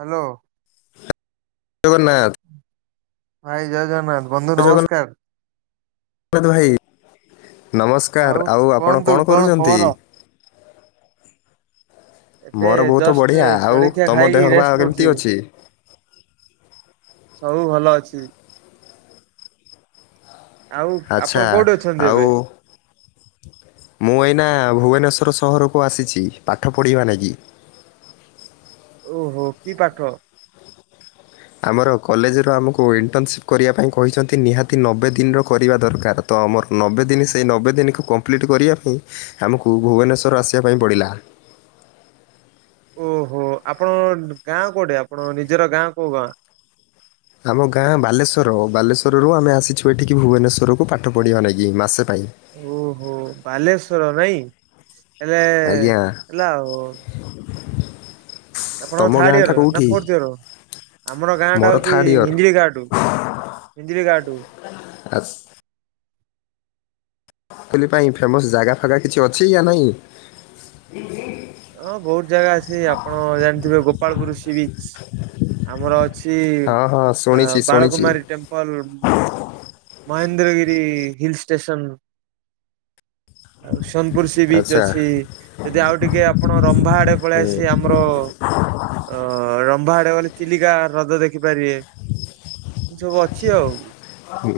Hello Jagannath. ଭାଇ ଜୟ ଜଗନ୍ନାଥ, ବନ୍ଧୁ ଜଗନ୍ନାଥ ନମସ୍କାର। ଭାଇ ନମସ୍କାର, ଆଉ ଆପଣ କଣ କରୁଛନ୍ତି? ଏବେ ମୋର ବହୁତ ଜଷ୍ଟ ବଢ଼ିଆ ଆଉ ଜଳଖିଆ ତମ ଖାଇକି ଦେହ ବା ରେଷ୍ଟ କେମିତି କରୁଛି। ଅଛି? ସବୁ ଭଲ ଅଛି। ଆଉ ଆଚ୍ଛା ଆପଣ କୋଉଠି ଅଛନ୍ତି ଆଉ ଏବେ? ମୁଁ ଏଇନା ଭୁବନେଶ୍ୱର ସହରକୁ ଆସିଛି, ପାଠ ପଢ଼ିବା ଲାଗି ଓହୋ, କି ପାଠ? ଆମର କଲେଜରୁ ଆମକୁ ଇଣ୍ଟର୍ନସିପ୍ କରିବା ପାଇଁ କହିଛନ୍ତି, ନିହାତି ନବେ ଦିନର କରିବା ଦରକାର। ତ ଆମର ନବେ ଦିନ, ସେଇ ନବେ ଦିନକୁ କମ୍ପ୍ଲିଟ୍ କରିବା ପାଇଁ ଆମକୁ ଭୁବନେଶର ଆସିବା ପାଇଁ ପଡ଼ିଲା। ଓହୋ, ଆପଣ ଗାଁ କୋଉଠି, ଆପଣ ନିଜର ଗାଁ କୋଉ ଗାଁ? ଆମ ଗାଁ ବାଲେଶ୍ୱର, ବାଲେଶ୍ୱରରୁ ଆମେ ଆସିଛୁ ଏଠିକି ଭୁବନେଶ୍ୱରକୁ ପାଠ ପଢ଼ିବା ନେଇକି ମାସେ ପାଇଁ ଓହୋ ବାଲେଶ୍ଵର ନାଇଁ, ହେଲେ ଆଜ୍ଞା ହେଲା ଆଉ ଆପଣଙ୍କ ତମ ଥାଡ ଗାଁଟା ଇୟର ନା କୋଉଠି ଫୋର୍ଥ ଇୟର, ଆମର ଗାଁ ମୋର ଟା ହଉଛି ଥାର୍ଡ଼ ଇୟର୍ [unintelligible] ପିଞ୍ଜିରି ଗାଁଠୁ [unintelligible] ପାଇଁ ଫେମସ୍ ଜାଗା ଫାଗା କିଛି ଅଛି ୟା ନେହିଁ। ହଁ ବହୁତ ଜାଗା ଅଛି, ଆପଣ ଜାଣିଥିବେ ଗୋପାଳପୁୁର ସି ବିଚ। ଆମର ଅଛି ହଁ ହଁ ଶୁଣିଛି ଶୁଣିଛି Balakumari temple. Mahendragiri hill station ଆଉ ସୋନପୁର ସି ବିଚ୍ ଆଚ୍ଛା ଅଛି। ଯଦି ଆଉ ଟିକେ ଆ ଆପଣ ରମ୍ଭା ଆଡ଼େ ପଳେଇ ଆସି ଆମର ହ-ଅ, ରମ୍ଭା ଆଡେ ମାନେ ଚିଲିକା ହ୍ରଦ ଦେଖିପାରିବେ। ଏ ସବୁ ଅଛି ଆଉ। ହୁଁ,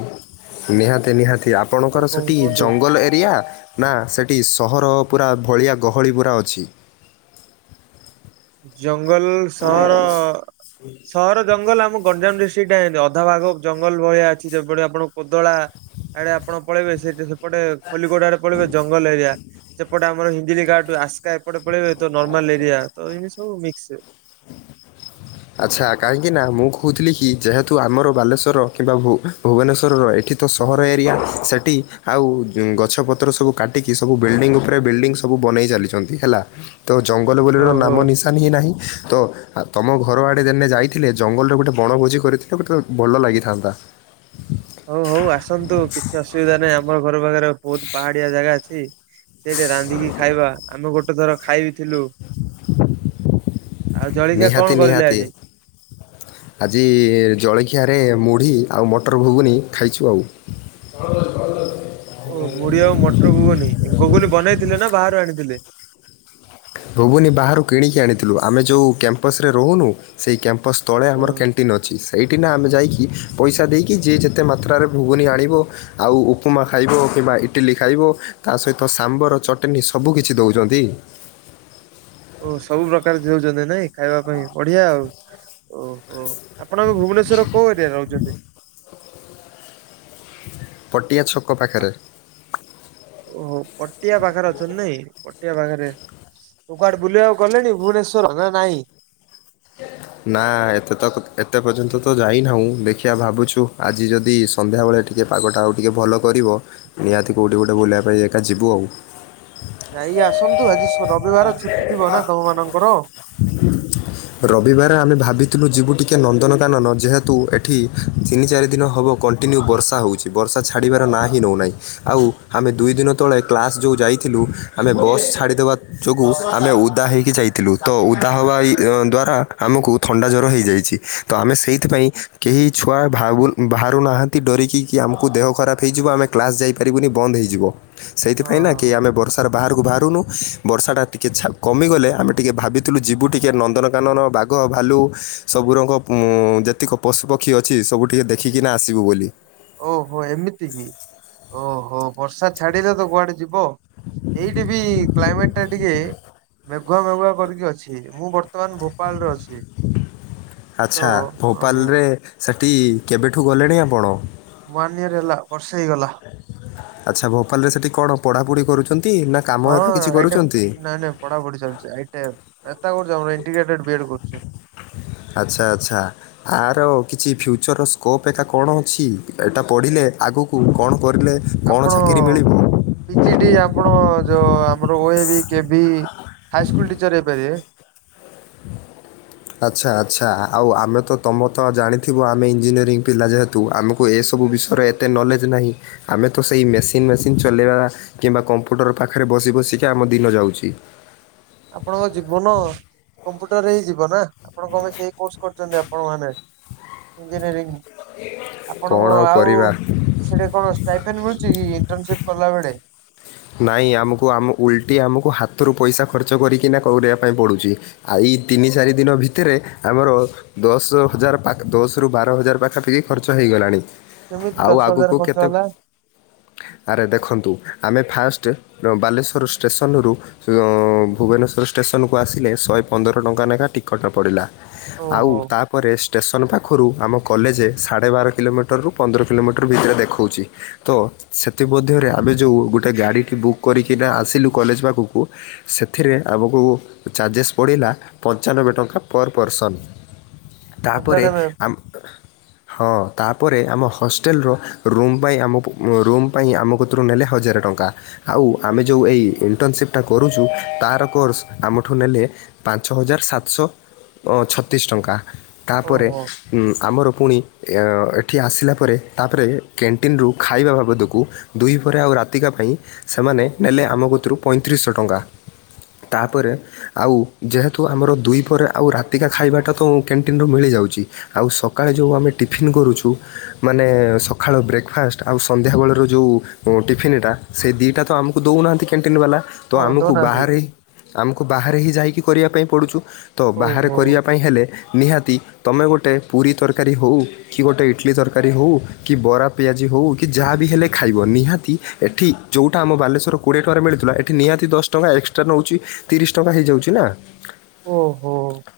ନିହାତି ନିହାତି ଆଉ ଆପଣଙ୍କର କଣ ସେଠି କୁହନ୍ତୁ ଜଙ୍ଗଲ ଏରିଆ ନା ସେଟି ସହର ପୁରା ଭଳିଆ ଗହଳି ପୁରା ଅଛି? ଜଙ୍ଗଲ ସହର ସହର ଜଙ୍ଗଲ ଆମକ ଗଞ୍ଜାମ ଡିଷ୍ଟ୍ରିକ୍ଟ ଟା ଏମତି ଅଧାଭାଗ ଜଙ୍ଗଲ ଭଳିଆ ଅଛି। ଯେଭଳି ଆପଣ ଓଦଳା ଆଡେ ଆପଣ ପଳେଇବେ ସେଟି ସେପଟେ ଖଲିକୋଡ ଆଡେ ପଳେଇବେ ଜଙ୍ଗଲ ଏରିଆ। ସେପଟେ ଆମର ହିଞ୍ଜିଳିକାଟୁ ଆସ୍କା ଏପଟେ ପଳେଇବେ ତ ନର୍ମାଲ ଏରିଆ ତ ଏମିତି ସବୁ ମିକ୍ସ। ଆଚ୍ଛା କାହିଁକି ନା ମୁଁ କହୁଥିଲି କି ଯେହେତୁ ଆମର ବାଲେଶ୍ୱର କିମ୍ବା ଭୁ-ଭୁବନେଶ୍ୱରର ଏଠି ତ ସହର ଏରିଆ ସେଟି ଆଉ ଜୁଁ ଗଛପତ୍ର ସବୁ କାଟିକି ସବୁ ବିଲ୍ଡିଙ୍ଗ ଉପରେ ବିଲ୍ଡିଙ୍ଗ ସବୁ ବନେଇ ଚାଲିଛନ୍ତି ହେଲା। ତ ଜଙ୍ଗଲ ବୋଲିର ଓହୋ ନାମ ନିଶାନ ହିଁ ନାହିଁ ତ ଆ, ତୋମ ଘ ଘର ଆଡ଼େ ଦେନେ ଯାଇଥିଲେ ଜଙ୍ଗଲରେ ଗୋଟେ ବଣଭୋଜି କରିଥିଲେ ଗୋଟେ ଭଲ ଲାଗିଥାନ୍ତା। ହଉ ହଉ ଆସନ୍ତୁ କିଛି ଅସୁବିଧା ନାହିଁ। ଆମର ଘର ପାଖରେ ବହୁତ ପାହାଡିଆ ଜାଗା ଅଛି। ସେଇଠି ରାନ୍ଧିକି ଖାଇବା। ଆମେ ଗୋଟେ ଥର ଖାଇବି ଥିଲୁ। ଆଉ ଜଳଖିଆ ନିହାତି କଣ କରିଲେ ନିହାତି ଆଜି? ଆଜି ଜଳଖିଆରେ ମୁଢ଼ି ଆଉ ମଟର ଭୁଗୁନି ଖାଇଛୁ ଆଉ। ଓ ମୁଢି ଆଉ ମଟର ଗୁଗୁନି, ଏ ଗୁଗୁନି ବନେଇଥିଲେ ନା ବାହାରୁ ଆଣିଥିଲେ? ଭୁବୁନି ବାହାରୁ କିଣିକି ଆଣିଥିଲୁ। ଆମେ ଯୋଉ କ୍ୟାମ୍ପସ୍ ରେ ରହୁନୁ ସେହି କ୍ୟାମ୍ପସ୍ ତଳେ ଆମର ହଁ। କ୍ୟାଣ୍ଟିନ୍ ଅଛି। ଏଇଠି ନା ଆମେ ଯାଇକି ପଇସା ଦେଇକି ଯିଏ ଯେତେ ମାତ୍ରାରେ ଘୁଗୁନି ଆଣିବ। ଆଉ ଉପମା ଖାଇବ କିମ୍ବା ଇଟିଲି ଖାଇବ ତା ସହିତ ସାମ୍ବର ଚଟନୀ ସବୁ କିଛି ଦଉଚନ୍ତି। ଓ ସବୁ ପ୍ର୍ରକାର ଜଉଚନ୍ତି ନାଇଁ ଖାଇବା ପାଇଁ ବଢିଆ ଆଉ। ଓହୋ! ଆପଣ ଏବେ ଭୁବନେଶ୍ୱର କୋଉ ଏରିଆରେ ରହୁଚନ୍ତି? ପଟିଆ ଛକ ଆ- ପାଖରେ। ଓହୋ! ପଟିଆ ପାଖରେ ଅଛନ୍ତି ନାଇଁ ପଟିଆ ପାଖରେ। ଓ କୁଆଡେ ବୁଲିବାକୁ ଗଲେଣି ଭୁବନେଶ୍ଵର ନା ନାଇଁ? [inaudible] ନା ଏତେ ତ ଏତେ ପର୍ଯ୍ୟନ୍ତ ତ ଯାଇ ନାହୁଁ। ଦେଖିଆ ଭାବୁଛୁ ଆଜି ଯଦି ସନ୍ଧ୍ୟାବେଳେ ଟିକେ ପାଗଟା ଆଉ ଟିକିଏ ଭଲ କରିବ। ନିହାତି କୋଉଠି ଗୋଟେ ବୁଲିବା ପାଇଁ ଏକା ଯିବୁ ଆଉ। ଯାଇ ଆସନ୍ତୁ ଆଜି ସ-ରବିବାର ଛୁଟି ଥିବ ନା ତୋମ ମାନଙ୍କର? ରବିବାର ଆମେ ଭାବିଥିଲୁ ଯିବୁ ଟିକେ ନନ୍ଦନକାନନ। ଯେହେତୁ ଏଠି ତିନି ଚାରି ଦିନ ହବ କଣ୍ଟ କଣ୍ଟିନ୍ୟୁ ବର୍ଷା ହଉଛି ବର୍ଷା ଛାଡ଼ିବାର ନା ହିିଁ ନଉନାହିଁ। ଆଉ ଆମେ ଦୁଇ ଦିନ ତଳେ କ୍ଲାସ୍ ଯୋଉ ଯାଇଥିଲୁ ଆମେ ବସ୍ ଛାଡ଼ିଦେବା ଯୋଗୁ ଆମେ ଉଦା ହେଇକି ଯାଇଥିଲୁ। ତ ଉଦା ହବା ଇ, ଅ, ଦ୍ଵାରା ଆମକୁ ଥଣ୍ଡା ଜର ହେଇଯାଇଛି। ତ ଆମେ ସେଇଥିପାଇଁ କେହି ଛୁଆ ଭାବୁଲ ବାହାରୁନାହାନ୍ତି ଡରିକି କି ଆମକୁ ଦେହ ଖରାପ ହେଇଯିବ। ଆମେ କ୍ଲାସ୍ ଯାଇପାରିବୁନି ବନ୍ଦ ହେଇଯିବ। ସେଇଥିପାଇଁ ନା କିଏ ହଁ। ଆମେ ବର୍ଷାରେ ବାହାରକୁ ବାହାରୁନୁ। ବର୍ଷାଟା ଟିକେ ଛା କମିଗଲେ ଆମେ ଟିକିଏ ଭାବିଥିଲୁ ଯିବୁ ଟିକେ ନନ୍ଦନକାନନ। ବାଘ, ଭାଲୁ ସବୁ ରଙ୍କ ପୁ-ଯେତିକ ପଶୁପକ୍ଷୀ ଅଛି ସବୁ ଟିକେ ଦେଖିକିନା ଆସିବୁ ବୋଲି। ଓହୋ! ଏମିତି ହି, ଓହୋ, ବର୍ଷା ଛାଡିଲେ ତ କୁଆଡେ ଯିବ। ଏଇଟି ବି କ୍ଲାଇମେଟ୍ ଟା ଟିକେ ମେ ଘୁଆ ମେଘୁଆ କରିକି ଅଛି। ମୁଁ ବର୍ତ୍ତମାନ ଭୋପାଳରେ ଅଛି। ତ ଆଚ୍ଛା, ଭୋପାଲରେ ସେଟି କେବେଠୁ ଗଲେଣି ଆପଣ? ୱାନ୍ ଇୟର୍ ହେଲା, ବର୍ଷେ ହେଇଗଲା। ଆଚ୍ଛା, ଭୋପାଲରେ ସେଟି କଣ ପଢାପଢି କରୁଛନ୍ତି, ନା କାମ ଏକା କିଛି କରୁଛନ୍ତି? ପଢା ପଢି ଚାଲିଚି ଆଇଟାର [unintelligible] ଇଣ୍ଟିଗ୍ରେଟେଡ୍ ବିଏଡ୍ କରୁଛି। ଆଚ୍ଛା, ଆଚ୍ଛା। ଆର କିଛି ଫ୍ୟୁଚର୍ ସ୍କୋପ୍ ଏକା କଣ ଅଛି? ଏଟା ପଢ଼ିଲେ ଆଗକୁ କଣ କରିଲେ କ'ଣ ଆପଣ ଚାକିରି ମିଳିବ ପିଜି ଟି ଆପଣ ଯୋଉ ଆମର ଓ ଏ ବି କେଭି ହାଇସ୍କୁଲ ଟିଚର ହେଇପାରିବେ। ଆଚ୍ଛା ଆଚ୍ଛା ଆଉ ଆମେ ତ ତମ ତ ଜାଣିଥିବ ଆମେ ଇଞ୍ଜିନିୟରିଂ ପିଲା ଯେହେତୁ ଆମକୁ ଏସବୁ ବିଷୟରେ ଏତେ ନଲେଜ୍ ନାହିଁ। ଆମେ ତ ସେଇ ମେସିନ ମେସିନ୍ ଚଲେଇବା କିମ୍ବା କମ୍ପ୍ୟୁଟର ପାଖରେ ବସି ବସିକି ଆମ ଦିନ ଯାଉଛି। ଆପଣଙ୍କ ଜୀବନ କମ୍ପ୍ୟୁଟରରେ ହିଁ ଯିବ ନା। ଆପଣ କଣ ପାଇଁ ସେଇ କୋର୍ସ କରିଛନ୍ତି ଆପଣ ମାନେ ଇଞ୍ଜିନିୟରିଂ। କଣ ଆଉ କରିବା। ସେଟି କଣ ଷ୍ଟାଇଫେନ୍ ମିଳୁଛି କି ଇଣ୍ଟରନସିପ୍ କଲା ବେଳେ? ନାଇଁ ଆମକୁ ଆମ ଉଲଟି ଆମକୁ ହାତରୁ ପଇସା ଖର୍ଚ୍ଚ କରିକିନା କରିବା ପାଇଁ ପଡୁଛି। ଆଇ ତିନି ଚାରି ଦିନ ଭିତରେ ଆମର ଦଶ ହଜାର ପାକ୍ ଦଶ ରୁ ବାର ହଜାର ପାଖାପାଖି ଖର୍ଚ୍ଚ ହେଇଗଲାଣି। କେମିତି ଆଉ ଦଶ ହଜାର ଆଗକୁ ଖର୍ଚ୍ଚ କେତେ? ହେଲା? ଆରେ ଦେଖନ୍ତୁ ଆମେ ଫାଷ୍ଟ ବାଲେଶ୍ୱର ଷ୍ଟେସନ ରୁ ଭୁବନେଶ୍ୱର ଷ୍ଟେସନକୁ ଆସିଲେ ଶହେ ପନ୍ଦର ଟଙ୍କା ଲେଖା ଟିକଟ ପଡ଼ିଲା। ଆଉ ଓହୋ ତାପରେ ଷ୍ଟେସନ ପାଖ ପାଖରୁ ଆମ କଲେଜ ସାଢ଼େ ବାର କିଲୋମିଟରରୁୁ ପନ୍ଦର କିଲୋମିଟର ଭିତରେ ଦେଖଉଛି। ତ ସେଥିମଧ୍ୟରେ ଆମେ ଯେଉଁ ଗୋଟେ ଗାଡ଼ିଟି ବୁକ୍ କରିକିନା ଆସିଲୁ କଲେଜ ପାଖକୁ ସେଥିରେ ଆମକୁ ଚାର୍ଜେସ୍ ପଡ଼ିଲା ପଞ୍ଚାନବେ ଟଙ୍କା ପର ପର୍ସନ୍। [inaudible] ତାପରେ ଆମ ହଁ ତାପରେ ଆମ ହଷ୍ଟେଲର ରୁମ୍ ପାଇଁ ଆମ ପୁ ରୁମ୍ ପାଇଁ ଆମ କତୁରୁ ନେଲେ ହଜାର ଟଙ୍କା। ତା ଆଉ ଆମେ ଯୋଉ ଏଇ ଇଣ୍ଟର୍ନସିପ୍ ଟା କରୁଛୁ ତାର କୋର୍ସ ଆମଠୁ ନେଲେ ପାଞ୍ଚ ହଜାର ସାତଶହ ଛତିଶ ଟଙ୍କା। ତାପରେ ଓହୋ ଉଁ ଆମର ପୁଣି ଏ ଏଠି ଆସିଲା ପରେ ତା ପରେ କ୍ୟାଣ୍ଟିନ୍ ରୁ ଖାଇବା ବାବଦକୁ ଦୁଇ ପରେ ଆଉ ରାତିକା ପାଇଁ ସେମାନେ ନେଲେ ଆମ କତୁରୁ ପଇଁତିରିଶହ ଟଙ୍କା। ତାପରେ ଆଉ ଯେହେତୁ ଆମର ଦୁଇ ପରେ ଆଉ ରାତିକା ଖାଇବାଟା ତ କ୍ୟାଣ୍ଟିନ୍ ମିଳିଯାଉଛି। ଆଉ ସକାଳେ ଯୋଉ ଆମେ ଟିଫିନ୍ କରୁଛୁ ମାନେ ସକାଳ ବ୍ରେକ୍ଫାଷ୍ଟ ଆଉ ସନ୍ଧ୍ୟାବେଳର ଯେଉଁ ଟିଫିନ୍ ଟା ସେ ଦିଇଟା ତ ଆମକୁ ଦଉନାହାଁନ୍ତି କ୍ୟାଣ୍ଟିନ୍ ବାଲା ତ ହଁ ଆମକୁ ଦଉନାହାନ୍ତି ବାହାରେ ଆମକୁ ବାହାରେ ହିଁ ଯାଇକି କରିବା ପାଇଁ ପଡ଼ୁଛୁ ତ ବାହାରେ ଓହୋ କରିବା ପାଇଁ ହେଲେ ନିହାତି ତୁମେ ଗୋଟେ ପୁରୀ ତରକାରୀ ହଉ କି ଗୋଟେ ଇଟଲି ତରକାରୀ ହଉ କି ବରା ପିଆଜି ହଉ କି ଯାହା ବି ହେଲେ ଖାଇବ ନିହାତି ଏଠି ଯୋଉଟା ଆମ ବାଲେଶ୍ୱର କୋଡ଼ିଏ ଟଙ୍କାରେ ମିଳୁଥିଲା ଏଠି ନିହାତି ଦଶ ଟଙ୍କା ଏକ୍ସଟ୍ରା ନଉଛି ତିରିଶ ଟଙ୍କା ହେଇଯାଉଛି ନା। ଓହୋ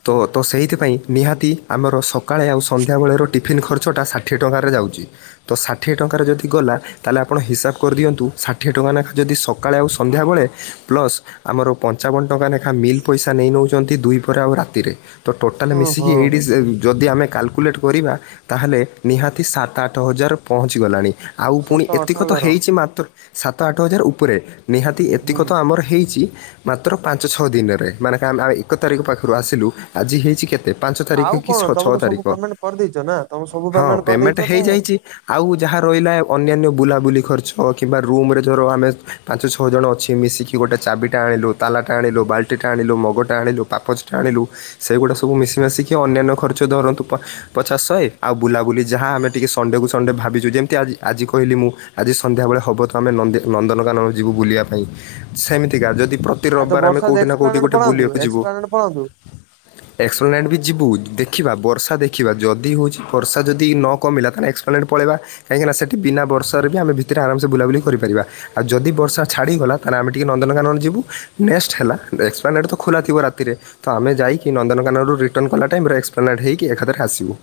ତ ତ ସେଇଥିପାଇଁ ନିହାତି ଆମର ସକାଳେ ଆଉ ସନ୍ଧ୍ୟାବେଳର ଟିଫିନ୍ ଖର୍ଚ୍ଚଟା ଷାଠିଏ ଟଙ୍କାରେ ଯାଉଛି। ତ ଷାଠିଏ ଟଙ୍କାର ଯଦି ଗଲା ତାହେଲେ ଆପଣ ହିସାବ କରିଦିଅନ୍ତୁ ଷା ଠିଏ ଟଙ୍କାନାଖା ଯଦି ସକାଳେ ଆଉ ସନ୍ଧ୍ୟାବେଳେ ପ୍ଲସ୍ ଆମର ପଞ୍ଚାବନ ଟଙ୍କା ନେଖାଁ ମିଲ୍ ପଇସା ନେଇ ନେଉଛନ୍ତି ଦୁଇ ପରେ ଆଉ ରାତିରେ। ତ ଟୋଟାଲ ଓହୋ ମିଶିକି ଏଇଟି ଯଦି ଆମେ କାଲ କୁଲେଟ୍ କରିବା ତାହେଲେ ନିହାତି ସାତ ଆଠ ହଜାର ପହଞ୍ଚିଗଲାଣି। ଆଉ ପୁଣି ସାତ ଆଠ ଏତିକ ତ ହଜାର ହେଇଛି ମାତ୍ର ସାତ ଆଠ ହଜାର ଉପରେ। ନିହାତି ହୁଁ ଏତିକ ହୁଁ ତ ଆମର ହେଇଛି ମାତ୍ର ପାଞ୍ଚ ଛଅ ଦିନରେ ମାନେ କା ଆମେ ଆ ଏକ ତାରିଖ ପାଖରୁ ଆସିଲୁ ଆଜି ହେଇଛି କେ ତେ ପାଞ୍ଚ ଆଉ ତାରିଖ କି କଣ ତମେ ଛଅ ତ ସବୁ ତାରିଖ ପେମେଣ୍ଟ କରିଦେଇଛ ନା ତମେ ସବୁ ହଁ ପେମେଣ୍ଟ କରିଦେଇଛ ତ ହେଇଯାଇଛି। ଆଉ ଯାହା ରହିଲା ଅନ୍ୟାନ୍ୟ ବୁଲାବୁଲି ଖର୍ଚ୍ଚ କିମ୍ବା ରୁମ୍ ରେ ଧର ଆମେ ପାଞ୍ଚ ଛଅ ଜଣ ଅଛି ମିଶିକି ଗୋଟେ ଚାବିଟା ଆଣିଲୁ ତାଲା ଟା ଆଣିଲୁ ବାଲ ଟିଟା ଆଣିଲୁ, ମଗଟା ଆଣିଲୁ, ପାପଚଟା ଆଣିଲୁ, ସେଇଗୁଡ଼ା ସବୁ ମିଶି ମାଶିକି ଅନ୍ୟାନ୍ୟ ଖର୍ଚ୍ଚ ଧରନ୍ତୁ ପଚାଶ ଶହେ ଆଉ ବୁଲାବୁଲି ଯାହା ଆମେ ଟିକିେ ସଣ୍ଡେକୁ ସଣ୍ଡେ ଭାବିଛୁ ଯେମିତି ଆଜି ଆଜି କହିଲି ମୁଁ ଆଜି ସନ୍ଧ୍ୟାବେଳେ ହବ ତ ଆମେ ନନ୍ଦୀ ନନ୍ଦନକାନ ଯିବୁ ବୁଲିବା ପାଇଁ ସେମିତିକା ଯଦି ପ୍ର ଆ ଏତ ବର୍ଷା ଏକ୍ସପଲ୍ଲାନେଟ୍ ପଳାନ୍ତୁ ଏକ୍ସପଲ୍ଲାନେଟ୍ ପଳାନ୍ତୁ। ଏକ୍ସପ୍ଲେନେଣ୍ଟ୍ ବି ଯିବୁ ଦେଖିବା ବର୍ଷା ଦେଖିବା ଯଦି ହେଉଛି ବର୍ଷା ଯଦି ନ କମିଲା ତାହାନେ ଏକ୍ସପ୍ଲେନେଣ୍ଟ୍ ପଳେଇବା। କାହିଁକିନା ସେଠି ବିନା ବର୍ଷାରେ ବି ଆମ ଭିତରେ ଆରାମ୍ ସେ ବୁଲାବୁଲି କରିପାରିବା। ଆଉ ଯଦି ବର୍ଷା ଛାଡ଼ିଗଲା ତାହେନେ ଆମେ ଟିକେ ନନ୍ଦନକାନନ ଯିବୁ ନେକ୍ସଟ ହେଲା ଏକ୍ସପଲ୍ଲାନେଟ୍ ତ ଖୋଲା ଥିବ ରାତିରେ। ତ ଆମେ ଯାଇକି ନନ୍ଦନକାନନରୁ ରିଟର୍ନ କଲା ଟାଇମ୍ ରେ ଏକ୍ସପ୍ଲାନେଟ୍ ହେଇକି ଏକାଥରେ ଆସିବୁ।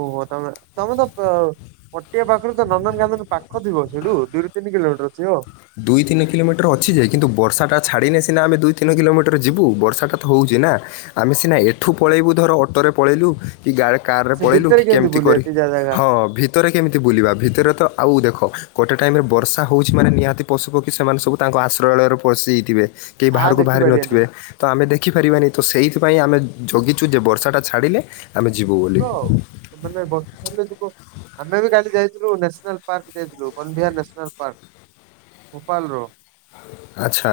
ଓହୋ ତମେ ତମେ ତ [unintelligible] ପଟିଆ ପାଖରୁ ତ ନନ୍ଦନକାନନ୍ଦନ ପାଖ ଥିବ ସେଇଠୁ ଦୁଇରୁ ତିନି କିଲୋମିଟର ଥିବ। ଦୁଇ ତିନି କିଲୋମିଟର ଅଛି ଯେ କିନ୍ତୁ ବର୍ଷାଟା ଛାଡ଼ିନେ ସିନା ଆମେ ଦୁଇ ତିନ କିଲୋମିଟର ଯିବୁ ବର୍ଷାଟା ତ ହେଉଛି ନା ଆମେ ସିନା ଏଠୁ ପଳେଇବୁ ଧର ଅଟୋରେ ପଳେଇଲୁ କି ଗା କାର ରେ ସେ ପଳେଇଲୁ ଭିତରେ କି କେମିତି ବୁଲିବା କରି ଏତେ ଯା ଜାଗା ହଁ ଭି ଭିତରେ କେମିତି ବୁଲିବା ଭିତରେ ତ ଆଉ ଦେଖ ଗୋଟେ ଟାଇମ ରେ ବର୍ଷା ହଉଛି ମାନେ ନିହାତି ପଶୁ ପକ୍ଷୀ ସେମାନେ ସବୁ ତାଙ୍କ ଆଶ୍ରୟଳୟରେ ପଶିଯାଇଥିବେ କେହି ଆ ବାହାରକୁ ବାହାରି ଦେଖିପାରିବାନି। ନଥିବେ ତ ଆମେ ଦେଖିପାରିବାନି ତ ସେଇଥିପାଇଁ ଆମେ ଜଗିଛୁ ଯେ ବର୍ଷାଟା ଛାଡ଼ିଲେ ଆମେ ଯିବୁ ବୋଲି ଯିବ ଆଉ ମାନେ ବର୍ଷା ଛାଡିଲେ ଯିବ। ଆମେ ବି କାଲି ଯାଇଥିଲୁ ନ୍ୟାସନାଲ ପାର୍କ ଯାଇଥିଲୁ ବନବିହାର ନ୍ୟାସନାଲ ପାର୍କ। ଭୋପାଳର ଆଚ୍ଛା।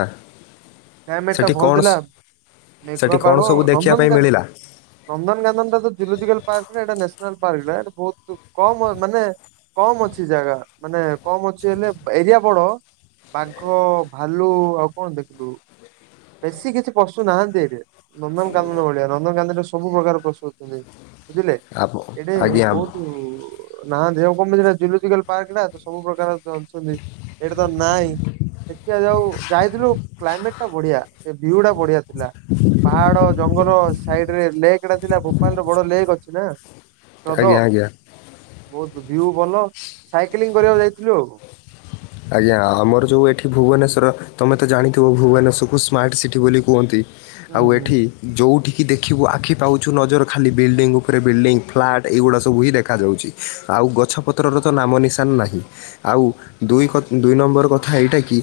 କ୍ଲାଇମେଟ୍ ଟା ସେଠି ଭଲ କ'ଣ ଥିଲା ସ- ମେଘୁଆ ସେଠି କ'ଣ ପାଗ ସବୁ ଦେଖିବା ପାଇଁ ନନ୍ଦନକାନ ମିଳିଲା ନନ୍ଦନକାନନ ଟା ତ ଜୁଲୋଜିକାଲ ପାର୍କ ନା ଏଟା ନ୍ୟାସନାଲ୍ ପାର୍କ ଏଇଟା ବହୁତ କମ୍ ମାନେ କମ୍ ଅଛି ଜାଗା ମାନେ କମ୍ ଅଛି ହେଲେ ଏରିଆ ବଡ ବାଘ ଭାଲୁ ଆଉ କଣ ଦେଖିଲୁ? ବେଶୀ କିଛି ପଶୁ ନାହାନ୍ତି ଏଠି ନନ୍ଦନକାନ୍ଦନ ଭଳିଆ ନନ୍ଦନକାନ୍ଦନରେ ସବୁ ପ୍ରକାର ପଶୁ ଅଛନ୍ତି। ବୁଝିଲେ ଆପ- ଏଇଟେ ଆଜ୍ଞା ବହୁତ୍ ନା ଦେହ କମ ସେଟା ଜୁଲଜିକାଲ ପାର୍କଟ ତ ସବୁ ପ୍ରକାର ଅଛନ୍ତି ଏଇଟା ତ ନାଇଁ [unintelligible] ସେ ଯାଉ ଯାଇଥିଲୁ କ୍ଲାଇମେଟ୍ ଟା ବଢିଆ ସେ ଭିୟୁ ଟା ବଢିଆ ଥିଲା ପାହାଡ ଜଙ୍ଗଲ ସାଇଡ୍ ରେ ଲେକ୍ଟା ଥିଲା ଭୋପାଳରେ ବଡ ଲେକ୍ ଅଛି ନା ହ୍ରଦ ଆଜ୍ଞା ଆଜ୍ଞା ବହୁତ ଭିୟୁ ଭଲ ସାଇକେଲିଂ କରିବାକୁ ଯାଇଥିଲୁ ଆଉ ଆଜ୍ଞା ଆମର ଯୋଉ ଏଠି ଭୁବନେଶ୍ଵର ତମେ ତ ଜାଣିଥିବ ଭୁବନେଶ୍ଵରକୁ ସ୍ମାର୍ଟ ସିଟି ବୋଲି କୁହନ୍ତି। ଆଉ ଏଠି ହୁଁ ଯେଉଁଠିକି ଦେଖିବୁ ଆଖି ପାଉଛୁ ନଜର ଖାଲି ବିଲ୍ଡିଙ୍ଗ ଉପରେ ବିଲ୍ଡିଙ୍ଗ ଫ୍ଲାଟ ଏଗୁଡ଼ା ସବୁ ହିଁ ଦେଖାଯାଉଛି। ଆଉ ଗଛ ପତ୍ରର ତ ନାମ ନିଶାନ ନାହିଁ ଆଉ ଦୁଇ [unintelligible] ଦୁଇ ନମ୍ବର କଥା ଏଇଟା କି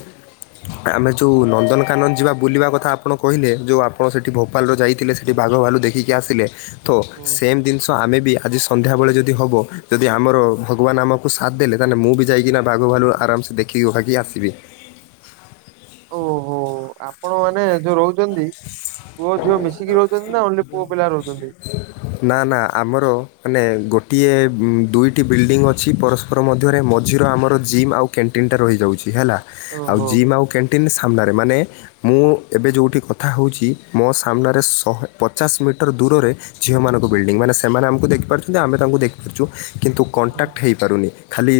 ଆମେ ଯୋଉ ନନ୍ଦନକାନନ ଯିବା ବୁଲିବା କଥା ଆପଣ କହିଲେ ଯଉ ଆପଣ ସେଠି ଭ ଭୋପାଲ ଯାଇଥିଲେ ସେଠି ବାଘ ଭାଲୁ ଦେଖିକି ଆସିଲେ ତ ହୁଁ ସେମ୍ ଜିନିଷ ତ ଆମେ ବି ଆଜି ସନ୍ଧ୍ୟାବେଳେ ଯଦି ହବ ଯଦି ଆମର ଭଗବାନ ଆମକୁ ସାଥ ଦେଲେ ତାହେଲେ ମୁଁ ବି ଯାଇକିନା ବାଘ ହୁଁ ଭାଲୁ ଆରାମସେ ଦେଖିକି [unintelligible] ଭାଗି ଆସିବି ଓହୋ ଆପଣ ମାନେ ଯୋଉ ରହୁ ପୁଅ ଝିଅ ମିଶିକି ରହୁଛନ୍ତି ନା ଓନ୍ଲି ପୁଅ ପିଲା ରହୁଛନ୍ତି? ନା ନା ଆମର ମାନେ ଗୋଟିଏ ଦୁଇଟି ବିଲ୍ଡିଂ ଅଛି ପରସ୍ପ ର ମଧ୍ୟରେ ମଝିର ଆମର ଜିମ୍ ଆଉ କ୍ୟାଣ୍ଟିନ୍ ଟା ରହିଯାଉଛି। ହେଲା ଆଉ ଓହୋ ଜିମ୍ ଆଉ କ୍ୟାଣ୍ଟିନ୍ ସାମ୍ନାରେ ମାନେ ମୁଁ ଏବେ ଯୋଉଠି କ କଥା ହେଉଛି ମୋ ସାମ୍ନାରେ ଶହେ ପଚାଶ ମିଟର ଦୂରରେ ଝିଅ ମାନଙ୍କ ବିଲଡିଂ ମାନେ ସେମାନେ ଆମକୁ ଦେଖିପାରୁଛନ୍ତି ଆମେ ତାଙ୍କୁ ଦେଖିପାରୁଛୁ କିନ୍ତୁ ଓହୋ କଣ୍ଟାକ୍ଟ ହେଇପାରୁନି ଖାଲି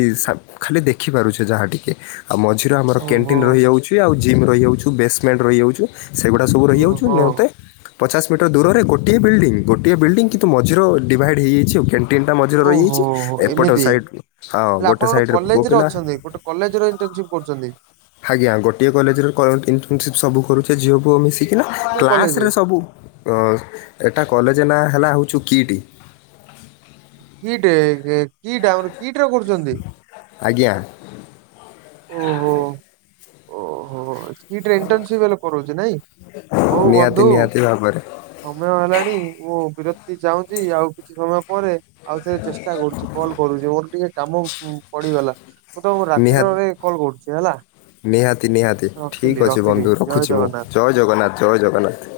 ଖାଲି ଦେଖିପାରୁଛେ ଯାହା ଟିକେ ଆଉ ମଝିରେ ଆମର କ୍ୟାଣ୍ଟିନ ଓହୋ ରହିଯାଉଛି ଆଉ ଜିମ୍ ରହିଯାଉଛୁ ବେସମେଣ୍ଟ ରହିଯାଉଛୁ ସେଗୁଡ଼ା ସବୁ ରହିଯାଉଛୁ [unintelligible] ନିତେ ଓହୋ ପଚାଶ ମିଟର ଦୂରରେ ଗୋଟିଏ ବିଲ୍ଡିଂ ଗୋଟିଏ ବିଲ୍ଡିଂ କିନ୍ତୁ ମଝିର ଡିଭାଇଡ୍ ହେଇଯାଇଛି ଆଉ କେ ତିନିଟା ମଝିରେ ରହିଯାଇଛି ଓହୋ ଏପଟ ଏମିତି। ସାଇଡ଼ ହଁ ଗୋଟେ ସାଇଡ଼ରେ ପୁଅ ପିଲା [unintelligible] ଏ ପଟେ କଲେଜ୍ ରେ ଇଣ୍ଟର୍ନଶିପ୍ କରୁଛନ୍ତି। ଆଜ୍ଞା ଗୋଟଏ କଲେଜରେ [unintelligible] ଏନ୍ତସିପ ସବୁେ ଝିଅକୁ ଆମ କି ନା କୋଉ କ୍ଲାସ୍ କଲେଜ? ରେ ସବୁ ଏଟା କଲେଜ ନାଁ ହେଲା ହେଉଚୁ କିଟି କି ଟି କି ଟି ଆମ କି ଟି କରୁଚନ୍ତି। ଆଜ୍ଞା। ଓହୋ। ହ ଓହୋ କି ଟି ରେ ଏଣ୍ଟସିପ ହେଲେ କରଉଚି ନାଇଁ ହୋଉ ନିହାତି ବନ୍ଧୁ। ନିହାତି ଭାବରେ ସମୟ ହେଲାଣି ମୁଁ ବିରତି ଚାହୁଚି ଆଉ କିଛି ସମୟ ପରେ ଆଉଥରେ ଚେଷ୍ଟା କରୁଚି କଲ କରୁଚି ମୋର ଟିକେ କାମ ପଡିଗଲା ମୁଁ ତମ ନିହାତି କୁରାତ୍ରରେ କଲ କରୁଚି ହେଲା। ନିହାତି ନିହାତି ରଖିଲି ଠିକ୍ ଅଛି ରଖିଲି ବନ୍ଧୁ ଜୟ ରଖୁଚି ମୁଁ ଜଗନ୍ନାଥ। ଜୟ ଜଗନ୍ନାଥ ଜୟ ଜଗନ୍ନାଥ।